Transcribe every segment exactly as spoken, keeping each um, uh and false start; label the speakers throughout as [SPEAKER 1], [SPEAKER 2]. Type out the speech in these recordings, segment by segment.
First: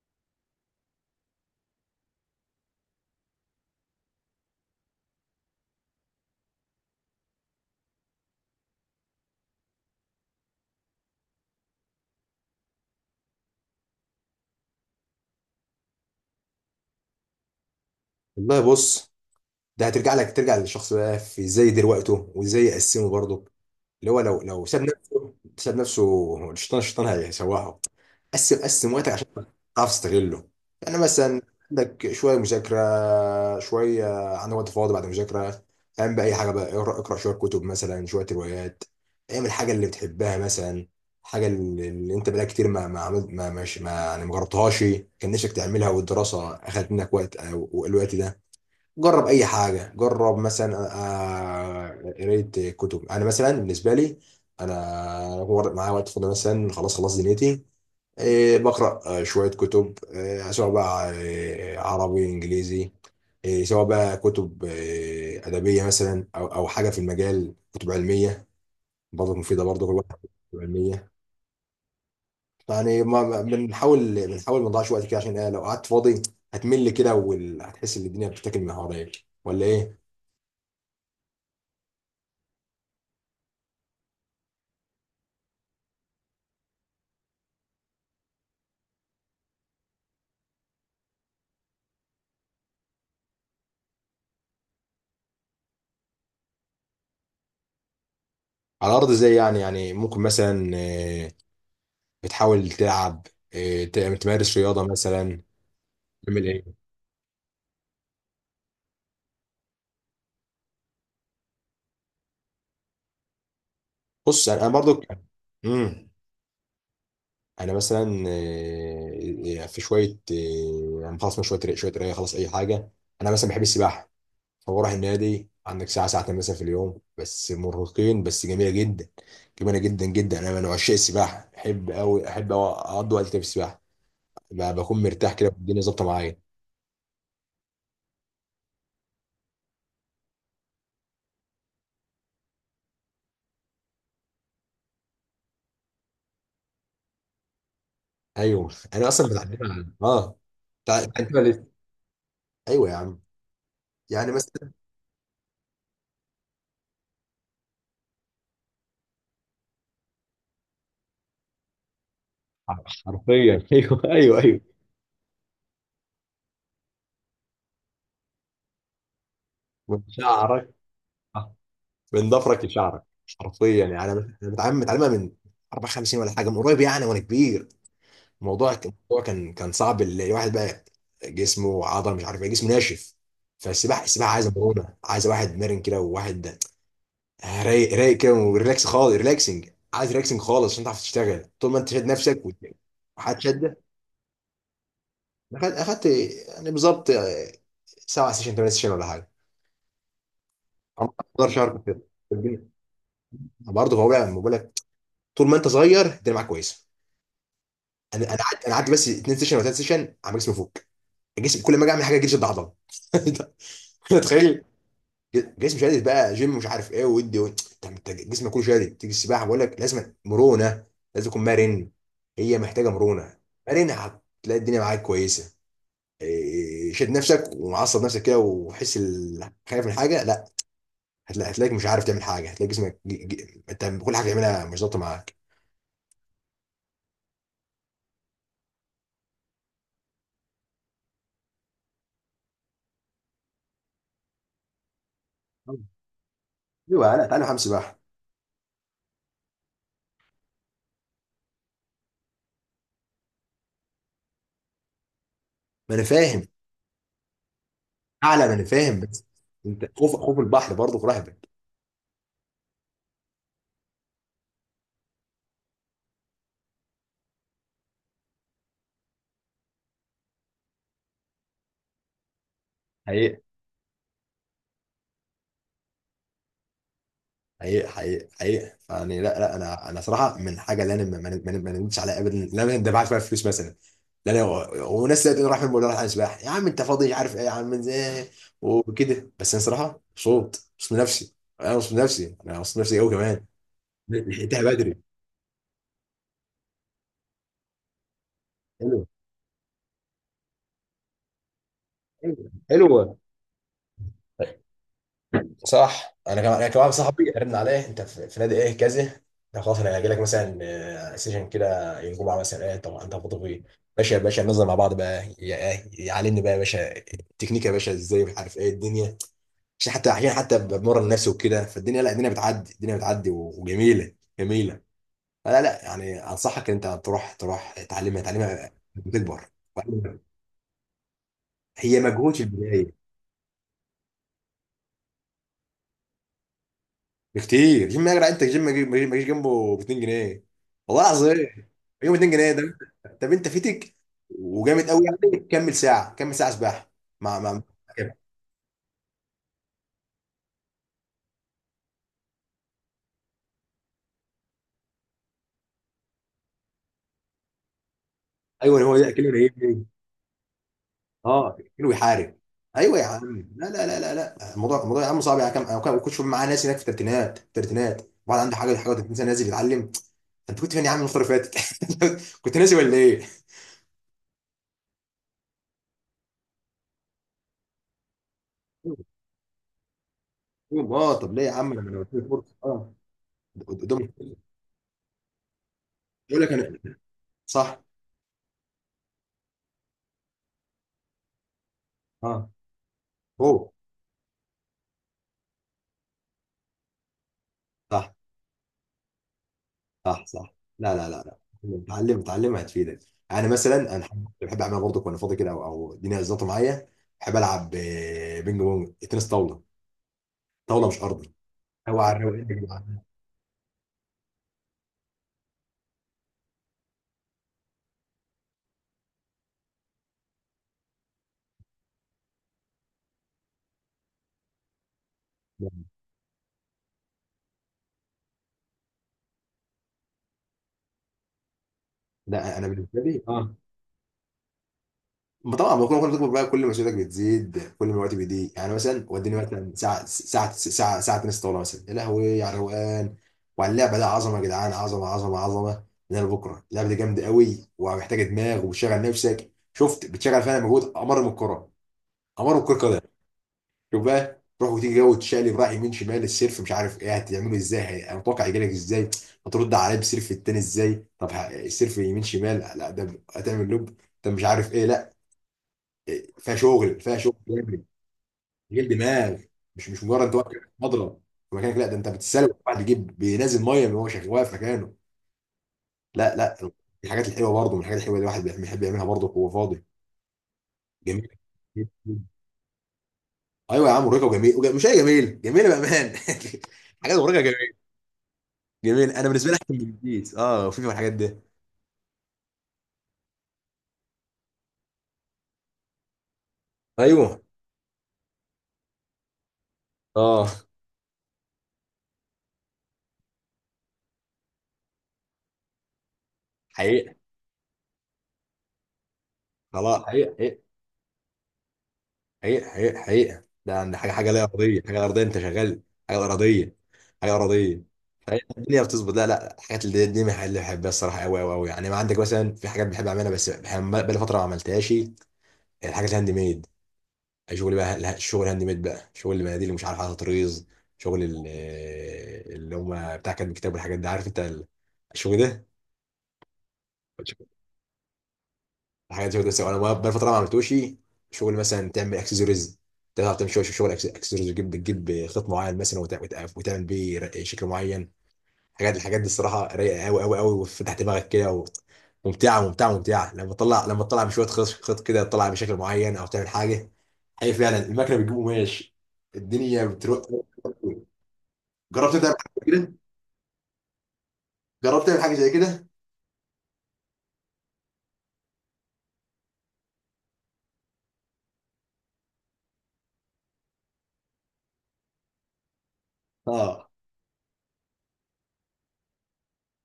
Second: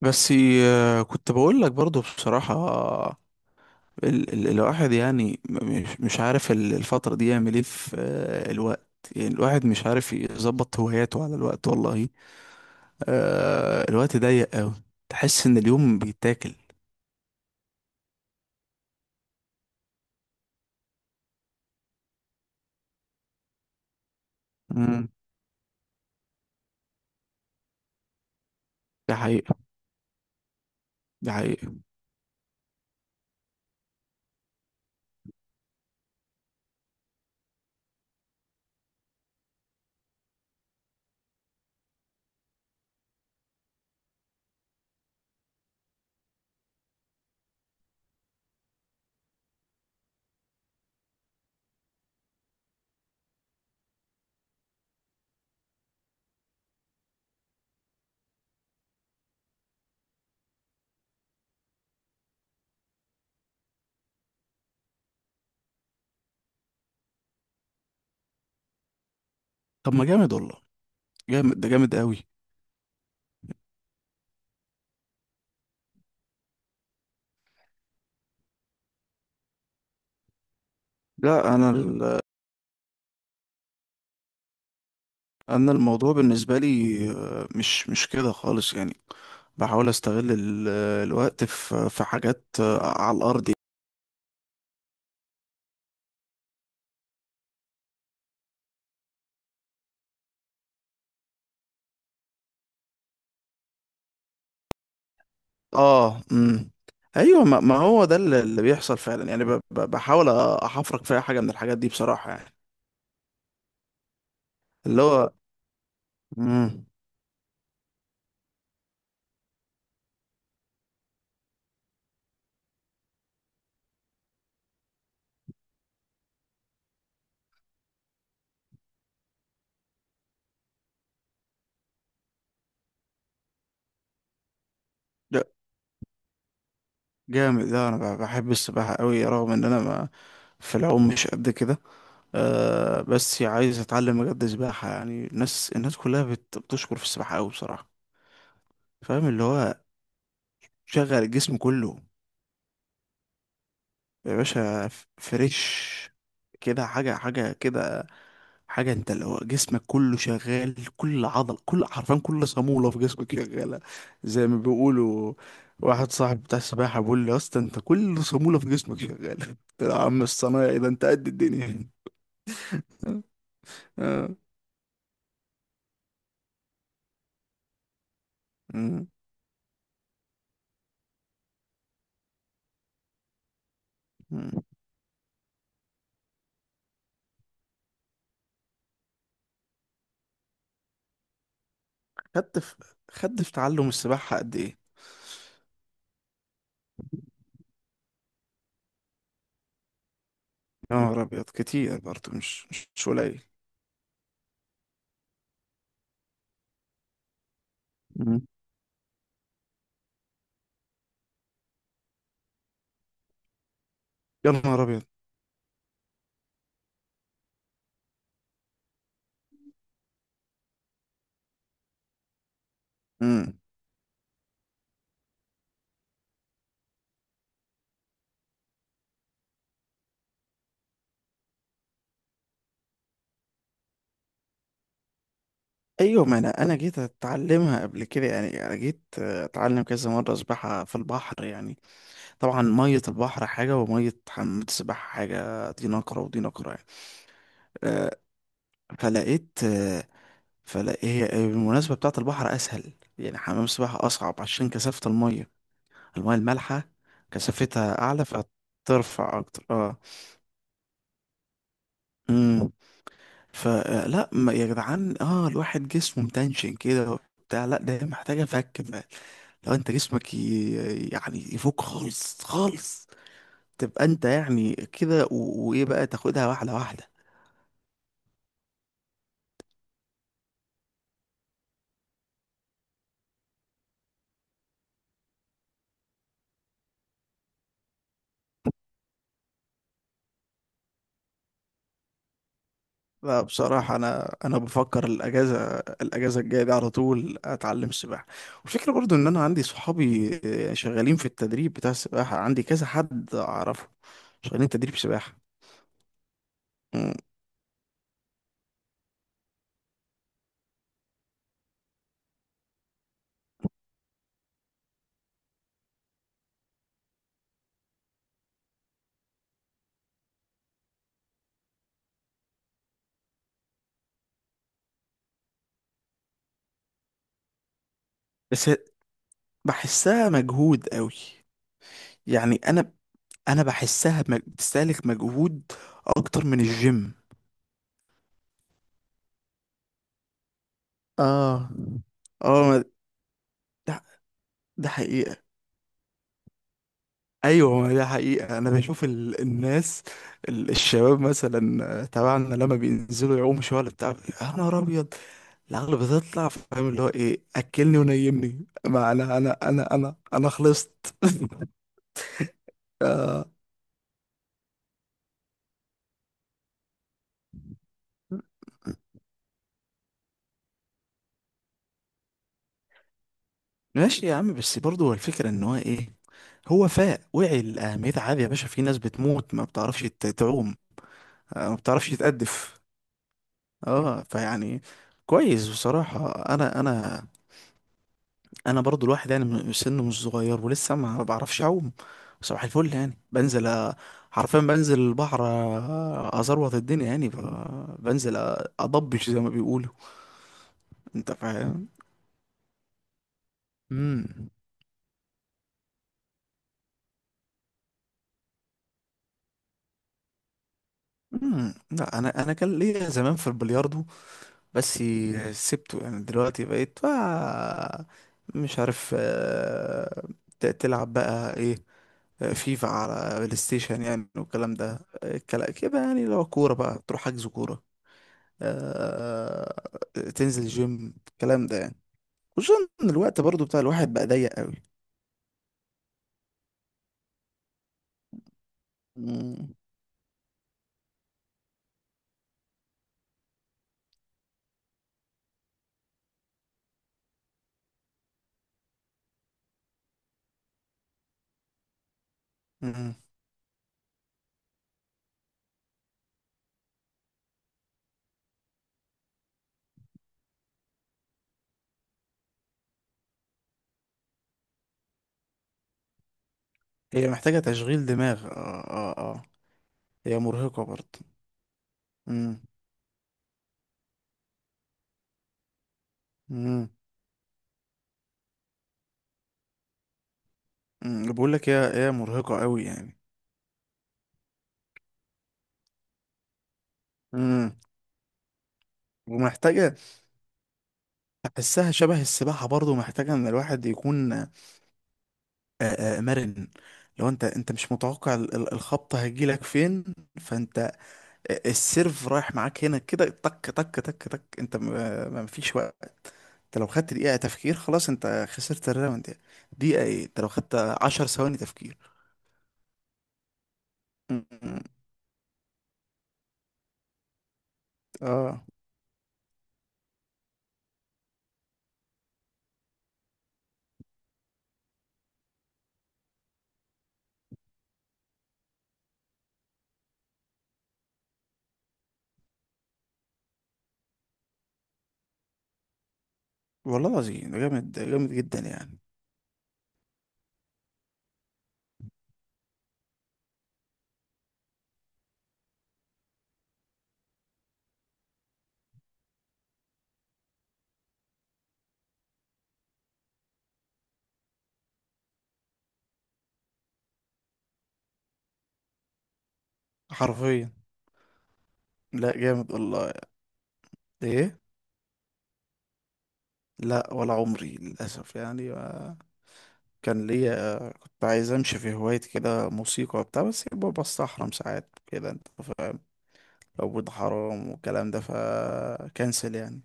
[SPEAKER 1] بس. آه، كنت بقول لك برضو بصراحة. ال ال الواحد يعني، م- مش مش عارف ال- الفترة دي يعمل ايه في آه، الوقت. يعني الواحد مش عارف يظبط هواياته على الوقت، والله آه الوقت ضيق قوي. تحس ان اليوم بيتاكل.
[SPEAKER 2] والله بص، ده هترجع لك ترجع للشخص بقى في ازاي يدير وقته وازاي يقسمه برضه. اللي هو لو لو ساب
[SPEAKER 1] امم
[SPEAKER 2] نفسه، ساب نفسه الشيطان الشيطان هيسوحه. قسم قسم وقتك
[SPEAKER 1] ده
[SPEAKER 2] عشان
[SPEAKER 1] حقيقة.
[SPEAKER 2] تعرف تستغله. يعني
[SPEAKER 1] ده
[SPEAKER 2] مثلا
[SPEAKER 1] حقيقة.
[SPEAKER 2] عندك شويه مذاكره، شويه، عندك وقت فاضي بعد المذاكره، اعمل بقى اي حاجه بقى، اقرا اقرا شويه كتب مثلا، شويه روايات. اعمل الحاجه اللي بتحبها مثلا، حاجه اللي اللي انت بقالك كتير ما ما عملت ما مش ما يعني ما جربتهاش، كان نفسك تعملها والدراسه اخذت منك وقت او الوقت ده. جرب اي حاجه، جرب مثلا آه، آه، قرايه كتب. انا مثلا بالنسبه لي، انا هو معايا وقت فاضي مثلا، خلاص خلاص دنيتي، آه، بقرا آه، شويه كتب، آه، سواء بقى آه، عربي انجليزي، آه، سواء بقى كتب آه، ادبيه مثلا، او او حاجه في المجال، كتب علميه برضه، مفيده برضه كل
[SPEAKER 1] طب ما
[SPEAKER 2] واحد.
[SPEAKER 1] جامد والله.
[SPEAKER 2] كتب علميه.
[SPEAKER 1] جامد، ده جامد قوي.
[SPEAKER 2] يعني ما ما- بنحاول بنحاول ما نضيعش وقت كده، عشان آه، لو قعدت فاضي هتمل كده وهتحس ان الدنيا بتتاكل من حواليك ولا ايه؟
[SPEAKER 1] لا انا ال- انا الموضوع بالنسبة لي آه، مش مش كده خالص يعني. بحاول استغل ال- الوقت في في حاجات آه، على الارض.
[SPEAKER 2] على الارض ازاي يعني؟ يعني ممكن مثلا آه، بتحاول تلعب، آه، ت- تمارس رياضه مثلا،
[SPEAKER 1] اه.
[SPEAKER 2] تعمل
[SPEAKER 1] امم
[SPEAKER 2] ايه؟
[SPEAKER 1] ايوه، ما ما هو ده اللي اللي بيحصل فعلا يعني، ب- ب- بحاول احفرك في اي حاجه من الحاجات دي بصراحه يعني.
[SPEAKER 2] بص انا أنا برضو.
[SPEAKER 1] اللي هو.
[SPEAKER 2] امم
[SPEAKER 1] امم
[SPEAKER 2] انا مثلا آه، آه، في شويه آه، يعني خلاص، من شويه ري- شويه قرايه، خلاص اي حاجه. انا مثلا بحب السباحه، فبروح النادي، عندك ساعه ساعتين مثلا في اليوم، بس مرهقين، بس جميله جدا. جميله جدا جدا، انا من عشاق السباحه، بحب قوي، احب أوي اقضي وقت كده في السباحه. ب- بكون مرتاح
[SPEAKER 1] لا
[SPEAKER 2] كده والدنيا ظابطه معايا.
[SPEAKER 1] جامد ده. انا ب- بحب السباحه قوي، رغم ان انا ما في العوم مش قد كده. آه، بس عايز اتعلم بجد سباحه. يعني الناس، الناس كلها بت- بتشكر في السباحه قوي بصراحه.
[SPEAKER 2] ايوه انا اصلا
[SPEAKER 1] فاهم اللي هو؟
[SPEAKER 2] بتعلمها. اه،
[SPEAKER 1] شغل الجسم كله.
[SPEAKER 2] ايوه يا عم. يعني
[SPEAKER 1] يا
[SPEAKER 2] مثلا
[SPEAKER 1] باشا ف- فريش كده، حاجه حاجه كده. حاجة انت لو جسمك كله شغال، كل عضل، كل، حرفيا كل صامولة في جسمك
[SPEAKER 2] حرفيا
[SPEAKER 1] شغالة،
[SPEAKER 2] ايوه، ايوه،
[SPEAKER 1] زي ما
[SPEAKER 2] ايوه.
[SPEAKER 1] بيقولوا. واحد صاحب بتاع السباحة بيقول لي: يا اسطى، انت كل صامولة في جسمك شغالة. قلت له: يا
[SPEAKER 2] من
[SPEAKER 1] عم
[SPEAKER 2] شعرك،
[SPEAKER 1] الصنايعي، ده انت قد الدنيا.
[SPEAKER 2] من ضفرك لشعرك، حرفيا. يعني انا
[SPEAKER 1] اه.
[SPEAKER 2] انا متعلم متعلمها من أربع وخمسين ولا حاجه، من قريب يعني وانا كبير. الموضوع كان-
[SPEAKER 1] مم.
[SPEAKER 2] الموضوع كان كان صعب، الواحد بقى جسمه عضله، مش عارف ايه، جسمه ناشف. فالسباحه، السباحه
[SPEAKER 1] مم.
[SPEAKER 2] عايزه مرونه، عايزه واحد مرن كده، وواحد رايق رايق كده، وريلاكس خالص، ريلاكسنج. عايز ريلاكسنج خالص عشان تعرف تشتغل. طول ما انت شاد نفسك وت-
[SPEAKER 1] خدت في
[SPEAKER 2] وحد
[SPEAKER 1] خدت في
[SPEAKER 2] شده.
[SPEAKER 1] تعلم السباحة قد ايه؟
[SPEAKER 2] اخدت أخدت، يعني بالظبط آه، سبع سيشن ثمان سيشن ولا حاجه.
[SPEAKER 1] يا
[SPEAKER 2] عمر
[SPEAKER 1] نهار ابيض،
[SPEAKER 2] اصغر شعر في
[SPEAKER 1] كتير برضه، مش
[SPEAKER 2] الفيلم
[SPEAKER 1] مش مش قليل.
[SPEAKER 2] برضه. هو بقى ما بقولك، طول ما انت صغير الدنيا معاك كويسه. انا انا
[SPEAKER 1] مم.
[SPEAKER 2] قعدت انا قعدت بس اتنين سيشن ولا ثلاث سيشن، عمال جسمي فوق، الجسم، كل ما اجي اعمل حاجه جسمي اتعضل.
[SPEAKER 1] يا
[SPEAKER 2] تخيل.
[SPEAKER 1] نهار ابيض.
[SPEAKER 2] جسمي شادد بقى جيم، مش عارف ايه، ودي و... طب انت جسمك كله شادد، تيجي السباحه بقول لك لازم مرونه، لازم تكون مرن. هي محتاجه مرونه،
[SPEAKER 1] مم.
[SPEAKER 2] مرن هتلاقي الدنيا معاك كويسه. إيه، شد نفسك ومعصب نفسك كده، وحس ال- خايف من حاجه، لا، هتلا- هتلاقيك مش عارف تعمل حاجه، هتلاقي جسمك ج- ج- انت كل حاجه تعملها مش ظابطه معاك.
[SPEAKER 1] ايوه ما انا انا جيت اتعلمها قبل كده، يعني انا جيت اتعلم كذا مرة سباحة في البحر يعني. طبعا مية البحر حاجة ومية حمام السباحة حاجة، دي نقرة ودي نقرة يعني.
[SPEAKER 2] ايوه، لا، تعالى حمام سباحه.
[SPEAKER 1] آه، فلقيت، آه، فلقيت هي بالمناسبة بتاعة البحر أسهل. يعني حمام السباحة أصعب عشان كثافة المية،
[SPEAKER 2] ما انا
[SPEAKER 1] المية
[SPEAKER 2] فاهم.
[SPEAKER 1] المالحة كثافتها أعلى
[SPEAKER 2] اعلى، ما انا فاهم، بس
[SPEAKER 1] فترفع أكتر.
[SPEAKER 2] انت
[SPEAKER 1] اه.
[SPEAKER 2] خوف خوف البحر برضه في رهبك.
[SPEAKER 1] امم فلا ما يا جدعان، اه الواحد جسمه متنشن كده بتاع. لا ده هي محتاجة فك بقى. لو انت جسمك ي... يعني يفك خالص خالص،
[SPEAKER 2] حقيقة
[SPEAKER 1] تبقى انت يعني كده و... وايه بقى، تاخدها واحدة واحدة.
[SPEAKER 2] حقيقة حقيقة حقيقة. فيعني لا، لا، انا انا صراحة من حاجة اللي انا ما ما- ما- ما ندمتش عليها ابدا، لا انا دفعت فيها فلوس مثلا. لا انا وناس لقيت انه راح فين، بقول له راح على سباحة، يا عم انت فاضي، عارف ايه، يا عم ازاي، وكده. بس انا صراحة مبسوط، مبسوط من نفسي. انا مبسوط من نفسي، انا مبسوط من نفسي قوي
[SPEAKER 1] لا
[SPEAKER 2] كمان.
[SPEAKER 1] بصراحة أنا أنا
[SPEAKER 2] لحقتها
[SPEAKER 1] بفكر
[SPEAKER 2] بدري.
[SPEAKER 1] الأجازة، الأجازة الجاية دي على طول أتعلم سباحة. والفكرة
[SPEAKER 2] حلوة،
[SPEAKER 1] برضو إن أنا عندي صحابي آه، شغالين في التدريب بتاع السباحة،
[SPEAKER 2] حلوة
[SPEAKER 1] عندي كذا
[SPEAKER 2] حلوة.
[SPEAKER 1] حد أعرفه شغالين تدريب سباحة.
[SPEAKER 2] صح، انا كمان انا كمان
[SPEAKER 1] مم.
[SPEAKER 2] صاحبي، رن عليه انت في في نادي ايه كذا، ده خلاص انا هاجي لك مثلا آه، سيشن كده، يوم الجمعه مثلا، ايه طب انت فاضي فيه؟ باشا يا باشا، ننزل مع بعض بقى، يا- إيه، يعلمني بقى يا باشا التكنيك، يا باشا ازاي، مش عارف ايه الدنيا، عشان حتى، عشان حتى بمرن نفسي وكده. فالدنيا، لا، الدنيا بتعدي، الدنيا بتعدي و- وجميله جميله. فلا لا يعني، انصحك ان انت تروح، تروح تعلمها،
[SPEAKER 1] بس
[SPEAKER 2] تعلمها بتكبر.
[SPEAKER 1] بحسها مجهود قوي.
[SPEAKER 2] هي مجهود في
[SPEAKER 1] يعني أنا
[SPEAKER 2] البدايه،
[SPEAKER 1] أنا بحسها مج- بتستهلك مجهود أكتر من الجيم.
[SPEAKER 2] بكتير. جيم يا جدع، انت جيم ما يجي- ما يجيش جنبه ب اتنين جنيه، والله العظيم.
[SPEAKER 1] آه
[SPEAKER 2] يوم جنيهين
[SPEAKER 1] آه
[SPEAKER 2] ده
[SPEAKER 1] ما-
[SPEAKER 2] طب انت فيتك،
[SPEAKER 1] ده, ده
[SPEAKER 2] وجامد قوي
[SPEAKER 1] حقيقة.
[SPEAKER 2] يعني، كمل ساعه، كمل ساعه سباحه، مع مع
[SPEAKER 1] ايوه ما دي
[SPEAKER 2] كده.
[SPEAKER 1] حقيقة، انا بشوف ال... الناس، ال... الشباب مثلا آه، تبعنا لما بينزلوا يعوموا شوية ولا بتاع. يا نهار ابيض، العقل بتطلع. فاهم اللي هو ايه؟ اكلني ونيمني،
[SPEAKER 2] ايوه، هو ده
[SPEAKER 1] ما
[SPEAKER 2] كيلو
[SPEAKER 1] انا انا
[SPEAKER 2] يهمني،
[SPEAKER 1] انا انا انا خلصت.
[SPEAKER 2] اه كيلو يحارب. ايوه يا عم،
[SPEAKER 1] آه،
[SPEAKER 2] لا لا لا لا لا، الموضوع الموضوع يا عم صعب يا عم. انا كنت كنت شوف معاه ناس هناك في الثلاثينات، الثلاثينات. وبعد عنده حاجه حاجه و30 سنه نازل يتعلم. انت كنت فين يا عم الفتره اللي فاتت؟ كنت ناسي ولا ايه؟
[SPEAKER 1] ماشي يا عم. بس برضه هو الفكرة ان هو ايه، هو فاق وعي لأهميتها. عادي يا باشا، في ناس بتموت ما بتعرفش ت- تعوم.
[SPEAKER 2] اه، طب ليه يا
[SPEAKER 1] آه،
[SPEAKER 2] عم؟
[SPEAKER 1] ما
[SPEAKER 2] لما انا
[SPEAKER 1] بتعرفش
[SPEAKER 2] قلت لك، فرصه
[SPEAKER 1] تأدف.
[SPEAKER 2] اه قدامك.
[SPEAKER 1] اه فيعني كويس بصراحة.
[SPEAKER 2] يقول لك انا.
[SPEAKER 1] انا انا
[SPEAKER 2] صح،
[SPEAKER 1] انا برضو، الواحد يعني، م- سنه مش صغير ولسه ما بعرفش اعوم.
[SPEAKER 2] اه،
[SPEAKER 1] صباح الفل يعني، بنزل،
[SPEAKER 2] اوه،
[SPEAKER 1] أ- حرفيا بنزل البحر، أ- ازروط الدنيا يعني. ف-
[SPEAKER 2] صح
[SPEAKER 1] بنزل أ- اضبش زي ما بيقولوا.
[SPEAKER 2] صح صح. لا لا لا
[SPEAKER 1] انت
[SPEAKER 2] لا،
[SPEAKER 1] فاهم.
[SPEAKER 2] اتعلم، اتعلم هتفيدك. انا مثلا انا بحب
[SPEAKER 1] امم.
[SPEAKER 2] بحب اعمل برضه وانا فاضي كده، او او الدنيا زلطه معايا، بحب العب آه، بينج بونج، تنس طاوله، طاوله مش ارضي،
[SPEAKER 1] امم
[SPEAKER 2] او على
[SPEAKER 1] لا انا، انا كان
[SPEAKER 2] الروقان يا
[SPEAKER 1] ليا زمان في البلياردو، بس سبته. يعني دلوقتي بقيت بقى مش عارف آه، ت- تلعب بقى ايه، آه، فيفا على بلاي ستيشن يعني، والكلام ده. آه، الكلام
[SPEAKER 2] جماعه.
[SPEAKER 1] كده يعني، لو كورة بقى تروح حجز كورة، آه، تنزل جيم، الكلام ده يعني.
[SPEAKER 2] لا، انا
[SPEAKER 1] خصوصا
[SPEAKER 2] بالنسبه
[SPEAKER 1] ان
[SPEAKER 2] لي
[SPEAKER 1] الوقت
[SPEAKER 2] اه.
[SPEAKER 1] برضو بتاع الواحد بقى ضيق قوي.
[SPEAKER 2] ما طبعا ما كل ما كنت بتكبر بقى كل مسؤوليتك بتزيد، كل ما الوقت بيضيق. يعني مثلا وديني مثلا
[SPEAKER 1] مم.
[SPEAKER 2] ساعه، ساعه ساعه ساعه تنس طاوله مثلا، يا لهوي، على الروقان وعلى اللعبه ده، عظمه يا جدعان، عظمه عظمه عظمه. من بكره، اللعبه دي جامده قوي ومحتاجه دماغ، وبتشغل نفسك، شفت، بتشغل فعلا مجهود امر من الكره، امر من الكره قدم.
[SPEAKER 1] مم.
[SPEAKER 2] شوف بقى، تروح وتيجي، جو تشقلب رايح يمين شمال، السيرف مش عارف ايه هتعمله ازاي، هي- انا متوقع يجيلك ازاي، هترد عليه بسيرف التاني ازاي، طب ه- السيرف يمين شمال، لا ده هتعمل لوب، ده مش عارف ايه، لا. فيها شغل، فيها
[SPEAKER 1] هي
[SPEAKER 2] شغل
[SPEAKER 1] محتاجة
[SPEAKER 2] جامد،
[SPEAKER 1] تشغيل دماغ. اه
[SPEAKER 2] غير
[SPEAKER 1] اه
[SPEAKER 2] دماغ.
[SPEAKER 1] اه.
[SPEAKER 2] مش مش مجرد انت
[SPEAKER 1] هي
[SPEAKER 2] واقف في
[SPEAKER 1] مرهقة برضو.
[SPEAKER 2] مضرب في مكانك، لا، ده انت بتتسلق،
[SPEAKER 1] مم.
[SPEAKER 2] واحد يجيب بينزل ميه، من هو شغال واقف مكانه. لا لا،
[SPEAKER 1] مم.
[SPEAKER 2] الحاجات الحلوه برضه، من الحاجات الحلوه اللي الواحد بيحب بيحب يعملها برضه وهو فاضي. جميل.
[SPEAKER 1] مم. بقول لك، هي هي مرهقة قوي يعني.
[SPEAKER 2] ايوه يا عم، مرهقه وجميل، وج- مش هي جميل، جميله بامان حاجات مرهقه جميل،
[SPEAKER 1] مم.
[SPEAKER 2] جميل. انا بالنسبه لي احسن من
[SPEAKER 1] ومحتاجة،
[SPEAKER 2] البيت، اه، وفي في الحاجات دي.
[SPEAKER 1] أحسها شبه السباحة برضو، محتاجة إن الواحد يكون آه، آه، مرن. لو
[SPEAKER 2] ايوه،
[SPEAKER 1] أنت أنت مش متوقع ال- ال- الخبطة هتجيلك فين.
[SPEAKER 2] اه.
[SPEAKER 1] فأنت السيرف رايح معاك هنا كده، تك تك تك تك، انت ما ما- مفيش وقت. انت لو
[SPEAKER 2] حقيقة،
[SPEAKER 1] خدت دقيقة تفكير خلاص، انت خسرت الراوند يعني.
[SPEAKER 2] خلاص،
[SPEAKER 1] دقيقة ايه، انت لو
[SPEAKER 2] حقيقة
[SPEAKER 1] خدت عشر ثواني تفكير.
[SPEAKER 2] حقيقة حقيقة حقيقة. ده ده حاجة حاجة
[SPEAKER 1] م-
[SPEAKER 2] لا أرضية،
[SPEAKER 1] م-
[SPEAKER 2] حاجة لا أرضية، أنت شغال، حاجة أرضية، حاجة أرضية. فهي
[SPEAKER 1] اه
[SPEAKER 2] الدنيا بتظبط، لا لا، الحاجات اللي دي من الحاجات اللي بحبها الصراحة، أوي أوي أوي. يعني ما عندك مثلا في حاجات بحب أعملها، بس بحب- بقالي فترة ما عملتهاش. الحاجات الهاند ميد، شغل بقى، لا، شغل هاند ميد بقى، شغل المناديل اللي مش عارف، على طريز، شغل ال- اللي هم بتاع كاتب الكتاب والحاجات دي، عارف أنت ال- الشغل ده؟
[SPEAKER 1] والله العظيم، ده جامد، ده جامد جدا يعني.
[SPEAKER 2] حاجات زي كده، سواء، انا بقى فتره ما عملتوش. شغل مثلا، تعمل اكسسوارز، تعرف تعمل شغل شغل اكسسوارز، وتجيب تجيب خيط معين مثلا، وت- وت- وتعمل بيه ر- شكل معين. الحاجات الحاجات دي الصراحه رايقه قوي قوي قوي، وفتح دماغك كده و- ممتعه ممتعه ممتعه. لما تطلع، لما تطلع بشويه خيط، خيط كده، تطلع بشكل معين او تعمل حاجه، هي فعلا المكنه بتجيب قماش، الدنيا بتروق.
[SPEAKER 1] حرفيا.
[SPEAKER 2] جربت
[SPEAKER 1] لا
[SPEAKER 2] تعمل حاجه
[SPEAKER 1] جامد
[SPEAKER 2] كده؟
[SPEAKER 1] والله. ايه.
[SPEAKER 2] جربت تعمل حاجه زي كده؟
[SPEAKER 1] لا ولا عمري للأسف يعني، ما- كان ليا، كنت عايز امشي في هواية كده، موسيقى وبتاع، بس بستحرم ساعات كده انت فاهم.
[SPEAKER 2] اه
[SPEAKER 1] عبود، حرام والكلام ده، فكنسل يعني.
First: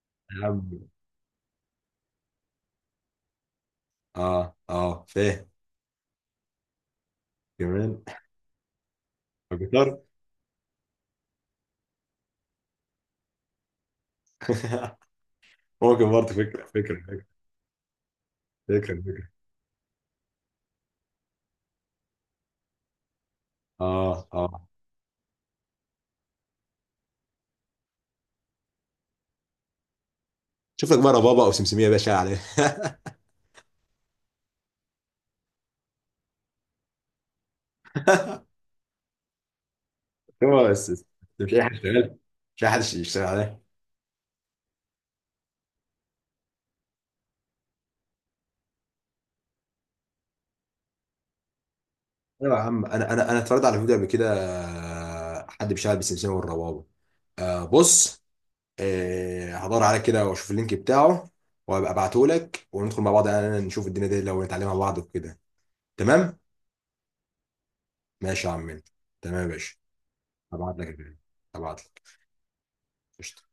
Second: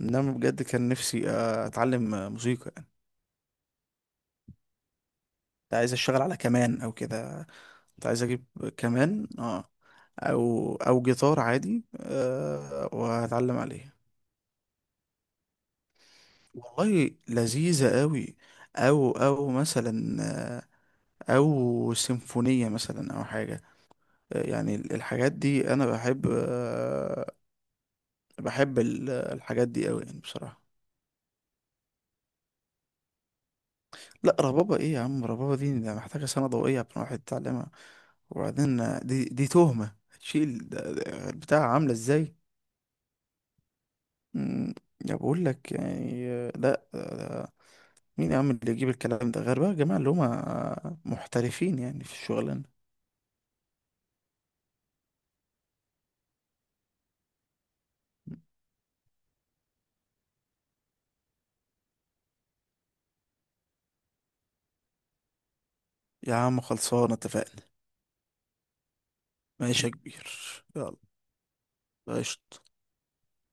[SPEAKER 1] انما
[SPEAKER 2] يا
[SPEAKER 1] بجد
[SPEAKER 2] عم،
[SPEAKER 1] كان نفسي آه، اتعلم آه، موسيقى يعني.
[SPEAKER 2] اه اه فاهم.
[SPEAKER 1] كنت عايز اشتغل على كمان او كده.
[SPEAKER 2] كمان.
[SPEAKER 1] كنت عايز اجيب كمان. اه،
[SPEAKER 2] الجيتار.
[SPEAKER 1] او او جيتار عادي، آه، وهتعلم عليه.
[SPEAKER 2] ممكن برضه، فكرة، فكرة
[SPEAKER 1] والله
[SPEAKER 2] فكرة
[SPEAKER 1] لذيذة قوي.
[SPEAKER 2] فكرة
[SPEAKER 1] او
[SPEAKER 2] فكرة.
[SPEAKER 1] او مثلا آه، او سيمفونية مثلا او حاجة.
[SPEAKER 2] اه
[SPEAKER 1] آه،
[SPEAKER 2] اه،
[SPEAKER 1] يعني الحاجات دي انا بحب، آه، بحب ال- الحاجات دي قوي يعني بصراحة.
[SPEAKER 2] شوف لك بقى ربابة او سمسمية يا باشا عليه.
[SPEAKER 1] لا ربابة ايه يا عم، ربابة دي، ده محتاجة سنة ضوئية عشان واحد يتعلمها. وبعدين دي دي تهمة
[SPEAKER 2] هو
[SPEAKER 1] هتشيل.
[SPEAKER 2] بس
[SPEAKER 1] ده-
[SPEAKER 2] بس،
[SPEAKER 1] ده
[SPEAKER 2] مش اي حد
[SPEAKER 1] البتاع عاملة
[SPEAKER 2] شغال،
[SPEAKER 1] ازاي.
[SPEAKER 2] مش اي حد يشتغل عليه.
[SPEAKER 1] مم، ده بقول لك يعني. لا ده، مين يا عم اللي يجيب الكلام ده غير بقى الجماعة اللي هما محترفين يعني في
[SPEAKER 2] ايوه يا
[SPEAKER 1] الشغلانة.
[SPEAKER 2] عم، انا انا انا اتفرجت على فيديو قبل كده آه، حد بيشتغل بالسمسمية والربابة. آه بص، آه هدور عليه كده واشوف اللينك بتاعه، وابقى ابعته لك وندخل مع بعض انا، نشوف الدنيا دي لو نتعلمها مع بعض وكده.
[SPEAKER 1] يا
[SPEAKER 2] تمام.
[SPEAKER 1] عم خلصانة، اتفقنا.
[SPEAKER 2] ماشي يا عم منه. تمام يا باشا.
[SPEAKER 1] ماشي يا كبير.
[SPEAKER 2] هبعت لك
[SPEAKER 1] يلا.
[SPEAKER 2] الفيديو، هبعت لك.
[SPEAKER 1] قشطة.
[SPEAKER 2] قشطة،